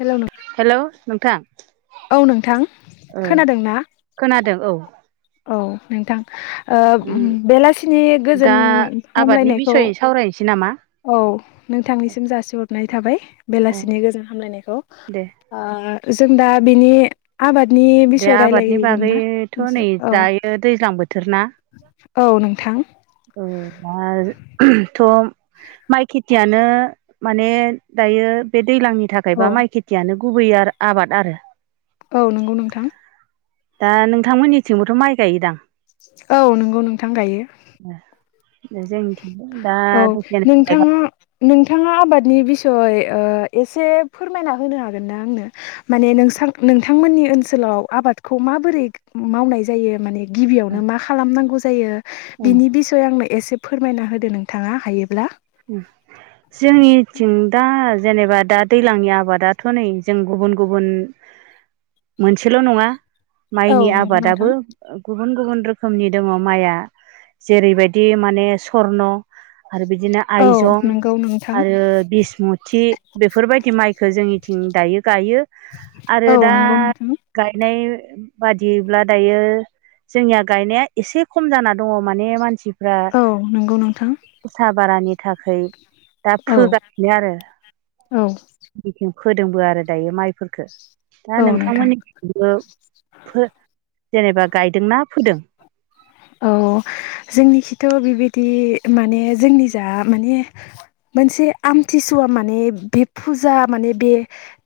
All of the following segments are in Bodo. हेल' न हेलौ नोंथां औ नोंथां खोनादोंना खोनादों औ औ नोंथां बेलासिनि गोजोन दा आबादनि हामलायनायखौ बिसयै सावरायनोसै नामा औ नोंथांनिसिम जासिहरनाय थाबाय बेलासिनि गोजोन हामलायनायखौ दे जों दा बिनि आबादनि दे बिसय आबादनि रायलायहगोन ना बागैथ' नै नोंसोर औ दायो दैज्लां बोथोर ना औ नोंथां माइ खेथियानो मान दायो दैज्लांनि औ थाखायबा माइ खेथियानो गुबै आबाद आरो औ नंगौ नोंथां दा नोंथांमोननिथिंबोथ' माइ गायदां औ नंगौ नोंथां गायो जोंथ औ नोंथाङा नोंथाङा नि बियस फोरमायना होनो हागोन ना आंनो मानोंथ जोंनि ओनसोलाव आबादखौ माबोरै मावनाय जायो माने गिबियावनो मा खालामनांगौ जायो बिनि बिसय आंनो एसे फोरमायना होदो नों नोंथाङा हायोब्ला [inaudible] जोंनिथिं दा जेनेबा दा दैज्लांनि आबादाथ' नै जों गुबुन गुबुन मोनसेल' नङा औ माइनि नंगौ नोंथां आबादाबो गुबुन गुबुन रोखोमनि दङ माइया जेरैबायदि माने सरन आरो बिदिनो औ आइजं नंगौ नोंथां आरो बिसमुथि बेफोरबायदि माइखौ जोंनिथिं दायो गायो औ आरो दा नंगौ नोंथां गायनाय बादिब्ला दायो जोंनिया गायनाया एसे खम जाना दङ माने मानसि औ नंगौ नोंथां बारानि थाखाय दा औ फोगासिनो आरो औ फोदोंबो आरो दायो माइफोरफोरखौ दा औ नोंथां नोंथांमोननि जेनेबा गायदोंना फोदों औ जोंनिखिथ' बेबायदि माने जोंनि जा माने मोनसे आमथिसुवा माने बे फुजा माने बे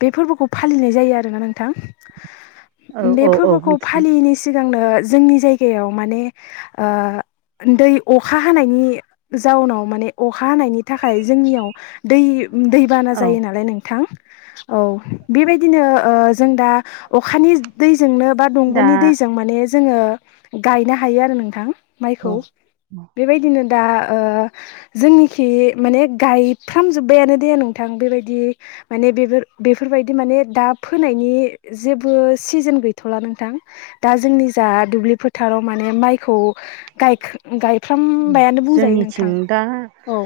बे फोरबोखौ फालिनाय जायो आरो ना नोंथां औ बे औ औ फोरबोखौ मिथिदों फालियैनि सिगांनो जोंनि जायगायाव माने आ दै अखा हानायनि जाउनाव माने अखा हानायनि थाखाय जोंनियाव दै दैबाना औ जायो नालाय नोंथां औ बेबायदिनो जों दा अखानि दै जोंनो बा दा दंग'नि दैजों माने जोङो गायनो हायो आरो नोंथां औ माइखौ औ बेबायदिनो दा जोंनिखि माने गायफ्रामजोब्बायानो दे नोंथां बेबायदि माने बेफोर बेफोरबायदि माने दा फोनायनि जेबो सिजोन गैथ'ला नोंथां दा जोंनि जा दुब्लि फोथाराव माने माइखौ उम गायफ्रामबायानो बुंजायो जोंनिथिं नोंथां दा औ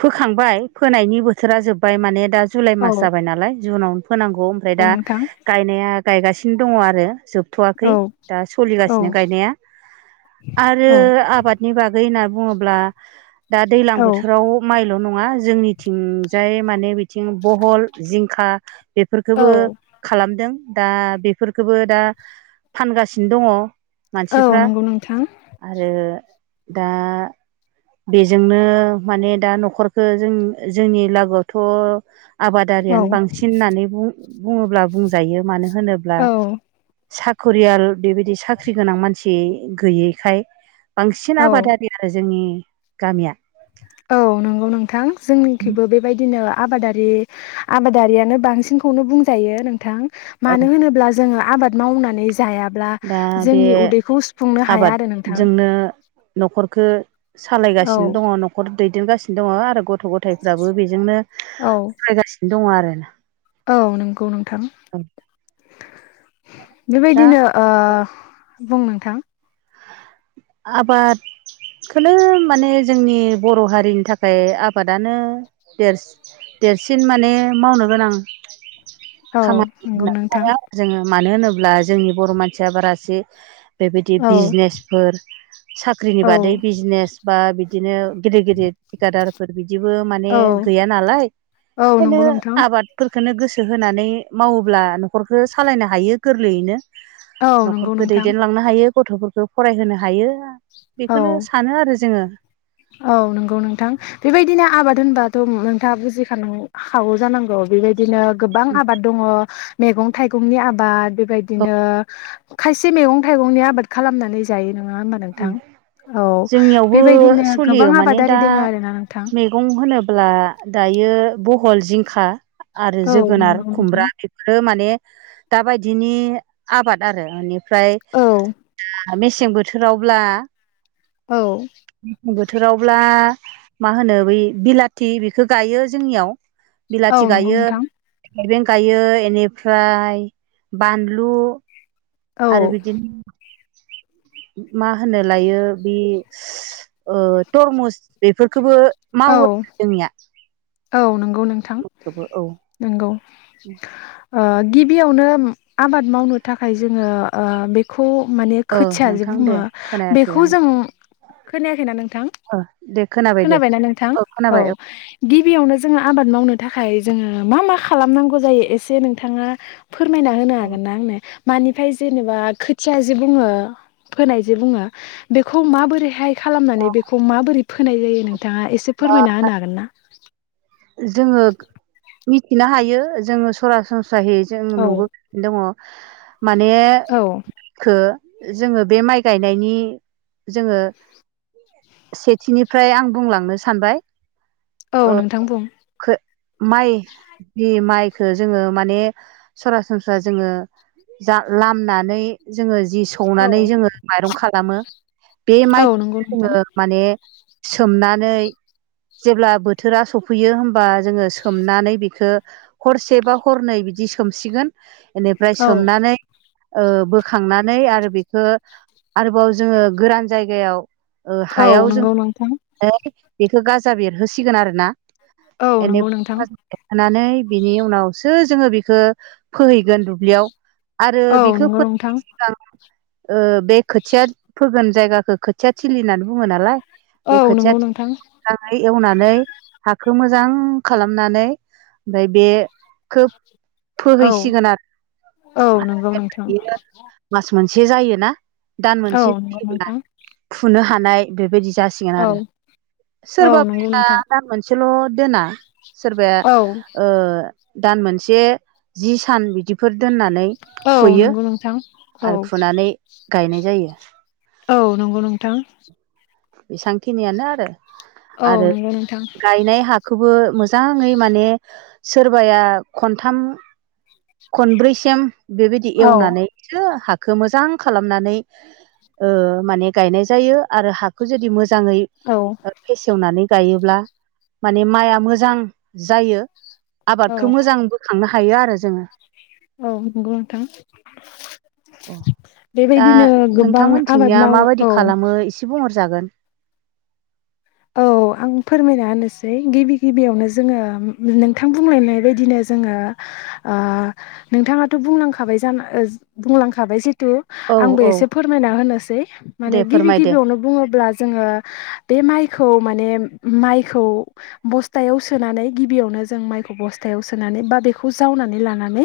फोखांबाय फोनायनि बोथोरा जोबबाय माने दा जुलाइ औ मास जाबाय नालाय जुनावनो फोनांगौ ओमफ्राय औ दा नोंथां गायनाया गायगासिनो दङ आरो जोब थ'वाखै औ दा औ सोलिगासिनो गायनाया आरो औ आबाद बागै होनना बुङोब्ला दा दैलां बोथोराव माइल' नङ नङा जोंनिथिंजाय माने बिथिं बहल जिंखा बेफोरखोबो औ खालामदों दा बेफोरखौबो दा फानगासिनो दङ औ मानसिफ्रा नंगौ नोंथां आरो दा बेजोंनो माने दा न'खरखौ जों जोंनि लागोयावथ' औ आबादारियानो बांसिन होननानै बुङोब्ला बुंजायो मानो होनोब्ला औ साख'रियाल बेबायदि साख्रि गोनां मानसि गैयैखाय बांसिन औ आबादारि आरो जोंनि गामिया औ नंगौ नोंथां जोंनिखैबो बेबायदिनो आबादारि आबादारियानो बांसिनखौनो बुंजायो नोंथां औ मानो होनोब्ला जों आबाद मावनानै जायाब्ला दा बे जोंनि उदैखौ सुफुंनो हाया आरो नोंथां खौ औ सालायगासिनो दङ न'खर दैदेनगासिनो दङ आरो गथ' गथायफ्राबो बेजोंनो औ सालायगासिनो दङ आरो औ नंगौ नोंथां दा बेबायदिनो ओ बुं नोंथां आबाद खोनो माने जोंनि बर' हारिनि थाखाय आबादानो देरसिन देरसिन माने मावनो गोनां औ खामानि नंगौ होननानै नोंथां लायो आरो जोङो मानो होनोब्ला जोंनि बर' मानसिया बारासे बेबायदि औ बिजनेसफोर साख्रिनि औ बादै बिजनेस बा बिदिनो गेदेर गिदिर थिकादारफोर बिदिबो माने औ गैया नालाय औ ओंखायनो नंगौ नोंथां आबादफोरखौनो गोसो होनानै मावोब्ला न'खरखौ सालायनो हायो गोरलैयैनो औ नंगौ न'खरखौ नोंथां दैदेनलांनो हायो गथ'फोरखौ फरायहोनो हायो औ बेखौनो सानो आरो जोङो औ नंगौ नोंथां बेबायदिनो आबाद होनबाथ' नोंथाङा बुजिखां हागौ जानांगौ बेबायदिनो गोबां आबाद दङ मैगं थाइगंनि आबाद बेबायदिनो खायसे मैगं थाइगंनि आबाद खालामनानै जायो नङा होमबा औ नोंथां औ बेबायदिनो गोबां खुलियो माने आबादारि दा दोङो आरोना नोंथां मेगं होनोब्ला दायो बह ल जिंखा आरो औ जोगोनार नंगौ नोंथां खुमब्रा बेफोरो माने दाबायदिनि आबाद आरो बेनिफ्राय औ आ मेसें बोथोर थोरावब्ला गोसें बोथोरावब्ला मा होनो बै बिलाथि बेखौ गायो जोंनियाव औ बिलाथि नंगौ गायो नोंथां थाइबें गायो बेनिफ्राय बानलु औ आरो बिदिनो मा होनो लायो बे ओ तरमुस बेफोरखौबो औ मावो जोंनिया औ नंगौ नोंथां बेखौबो नंगौ औ ओ गिबियावनो आबाद मावनो थाखाय जोङो ओ बेखौ खौ माने ओ खोथियाजे नोंथां दे बुङो खोनायाखै बेखौ आं जों खोनायाखैना नोंथां ओ दे खोनाबाय दे खोनाबायना नोंथां औ गिबियावनो जोङो आबाद मावनो थाखाय जोङो मा मा खालामनांगौ जायो एसे नोंथाङा फोरमायना होनो औ हागोनना आंनो? मानिफ्राय जेनेबा खोथिया जे बुङो फोनाय जे बुङो बेखौ माबोरैहाय खालामनानै बेखौ माबोरै फोनाय जायो नोंथाङा एसे फोरमायना होनो हागोन ना? जोङो मिथिनो हायो जोङो सरासनस्रायै जों औ नुबोसिनो दङ माने औ खौ [unintelligible] जोङो बे माइ गायनायनि जोङो सेथिनिफ्राय आं बुंलांनोसै सानबाय औ नोंथां बुं माइ माइ जोङो माने सरासनस्रा जोङो लामनानै जों जि सौनानै जोङो माइरं खालामो बे औ माइखौ नंगौ नोंथां जोङो माने सोमनानै जेब्ला बोथोरा सफैयो होमबा जोङो सोमनानै बेखौ हरसे बा हरनै बिदि सोमसिगोन बेनिफ्राय औ सोमनानै बोखांनानै आरो बेखौ आरोबाव जोङो गोरान जायगायाव औ हायाव जों नंगौ नोंथां बेखौ गाजा बेरहोसिगोन आरो ना औ ए नंगौ नोंथां एरखोनानै बिनि उनावसो जोङो बेखौ फोहैगोन दुब्लियाव आरो औ बेखौ नंगौ नोंथां फोनायनि सिगां बे खोथिया फोगोन जायगाखौ खोथिया थिलि होननानै बुङो नालाय औ नंगौ नोंथां ह एवनानै हाखौ मोजां खालामनानै ओमफ्राय बे खोब औ फोहैसिगोन औ नंगौ नोंथां आरो मास मोनसे से जायोना दान औ मोनसे नंगौ फोयोब्ला नोंथां फुनो हानाय बेबायदि जासिगोन औ आरो औ नंगौ सोरबाबाया नोंथां दाम मोनसेल' दोना औ सोरबाया दान मोनसे जि सान बिदिफोर दोननानै औ थुयो नंगौ नोंथां औ आरो फुनानै गायनाय जायो औ नंगौ नोंथां बेसेबांखिनियानो आरो औ आरो नंगौ नोंथां गायनाय हा खौबो मोजाङै माने सोरबाया खनथाम खनब्रैसिम बेबायदि औ एवनानैसो हा मोजां खालामनानै माने गायनाय जायो आरो हाखौ जुदि मोजां औ मोजाङै फेसेवनानै गायोब्ला माने माइआ मोजां जायो औ आबादखौ मोजां बोखांनो हायो थायो आरो जोङो औ नंगौ नोंथां दा बेबायदिनो गोबां आबाद नोंथांमोनथिंनिया मावो माबायदि औ खालामो एसे बुंहरसै जागोन औ आं फोरमायना होनोसै गिबि गिबियावनो जोङो नोंथां बुंलायनाय बायदिनो जोङो नोंथाङाथ' बुंलांखाबाय जाना बुंलांखाबाय ज औ आंबो औ एसे फोरमायना होनोसै दे माने गिबि फोरमायदो गिबियावनो बुङोब्ला जोङो बे माइ माने माइखौ बस्थायाव सोनानै गिबियावनो जों माइखौ बस्थायाव सोनानै बेनिफ्राय बेखौ जावनानै लानानै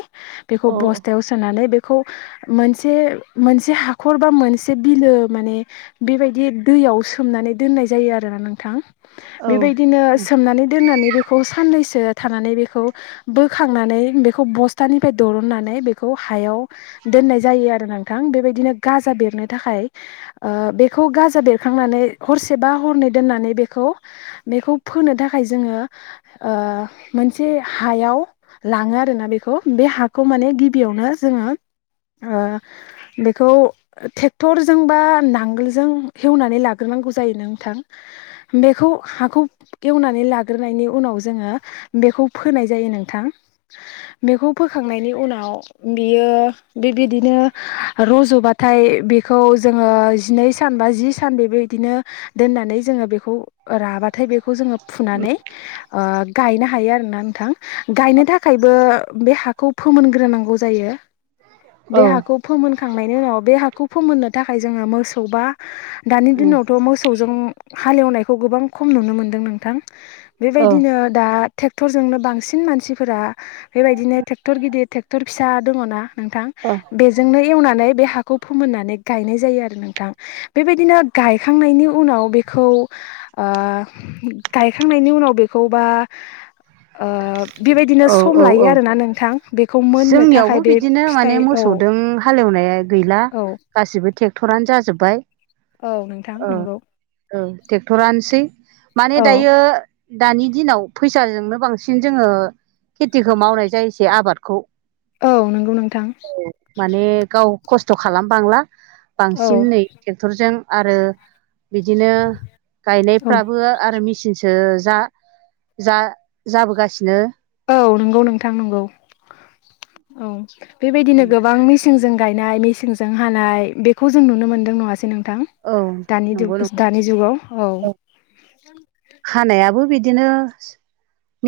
बेखौ औ बस्तायाव सोनानै मोनसे मोनसे हाखर बा मोनसे बिलो मान बेबायदि दै याव सोमनानै दोननाय जायो आरो नोंथां औ बेबायदिनो सोमनानै दोननानै बेखौ साननैसो थानानै बेखौ बोखांनानै बेखौ बस्थानिफ्राय दननानै बेखौ हायाव दोनाय जायो आरो नोंथां बेबायदिनो गाजा बेरनो थाखाय बेखौ गाजा बेरखांनानै हरसेबा हरनै दोननानै बेखौ फोनो थाखाय जोङो मोनसे हायाव लाङो आरोना बेखौ बे हाखौ माने गिबियावनो जोङो बेखौ ट्रेक्टरजों बा नांगोलजों एवनानै लाग्रोन। नांगौ जायो नों नोंथां बेखौ हाखौ एवनानै लाग्रोनायनि उनाव जोङो बेखौ फोनाय जायो नोंथां। बेखौ फोखांनायनि उनाव बियो बेबायदिनो रज'ब बाथाय बेखौ जोङो जिनै सान बा जि सान बेबायबायदिनो दोननानै जोङो बेखौ राबाथाय बेखौ जोङो फुनानै गायनो हायो आरोना नोंथां गायनो थाखायबो बे हाखौ फोमोनग्रोनांगौ जायो। बे औ हाखौ फोमोनखांनायनि उनाव बे हाखौ फोमोननो थाखाय जोङो मोसौ बा दानि दिनावथ' मोसौजों हालेवनायखौ गोबां खम नुनो मोनदों नोंथां। औ बेबायदिनो दा ट्रेक्टरजोंनो बांसिन मानसिफोरा बेबायदिनो ट्रेक्टर गिदिर ट्रेक्टर फिसा दङ ना। नोंथां बेजोंनो एवनानै बे हाखौ फोमोननानै गायनाय जायो आरो नोंथां बेबायदिनो गायखांनायनि उनाव बे बे खौ गायखांनायनि उनाव बेखौ बा ओ बेबायदिनो औ सम औ लायो औ आरोोना नोंथां बेखौ मोननो जोंनियावबो थाखाय बे बिदिनो माने फिथाइ औ मोसौदों हालेवनाया गैला औ गासिबो ट्रेक्टरानो जाजोबबाय। औ नोंथां नंगौ। औ ट्रेक्टरानोसै माने औ दायो दानि दिनाव फै फिसाजोंनो बांसिन जोङो खेथिखौ मावनाय जायोसै आबादखौ औ नंगौ नोंथां। माने गाव खस्थ' खालामबांला औ बांसिन नै ट्रेक्टरजों आरो बिदिनो औ गायनायफ्राबो आरो मेसिनसो जा जा जाबोगासिनो। औ नंगौ नोंथां नंगौ औ बेबायदिनो गोबां मि मेंजों गायनाय मेसेंजों हानाय बेखौ जों नुनो मोन्दों नङासै नोंथ औ नंगौ थ नंगौ दानि जुगाव औ हानायाबो बिदिनो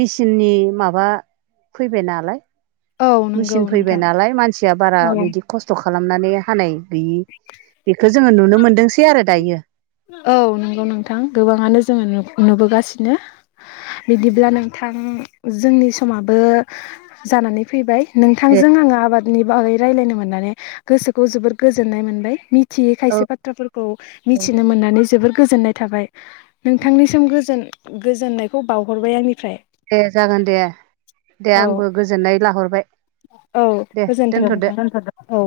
मेचिननि माबा फैबाय नालाय। औ नंगौ मेचिन फैबाय नोंथां नालाय मानसिया बारा औ बिदि खस्थ' खालामनानै हानाय गैयै बेखौ जोङो नुनो मोनदोंसै आरो दायो। औ नंगौ नोंथां गोबाङानो जोङो नुबोगासिनो। बिदिब्ला नोंथां जोंनि समाबो जानानै फैबाय। दे नोंथांजों आङो आबादनि बागै रायजलायनो मोननानै गोसोखौ जोबोद गोजोननाय मोनबाय। थि औ खायसे बाथ्राफोरखौ औ मिथिनो मोननानै जोबोर गोजोननाय थाबाय नोंथांनिसिम गोज गोजोननायखौ बावहरबाय आंनि दे जागोन दे दे औ आंबो गोजोननाय लाहरबाय। औ दे दोनथ'दो गोजोनथों औ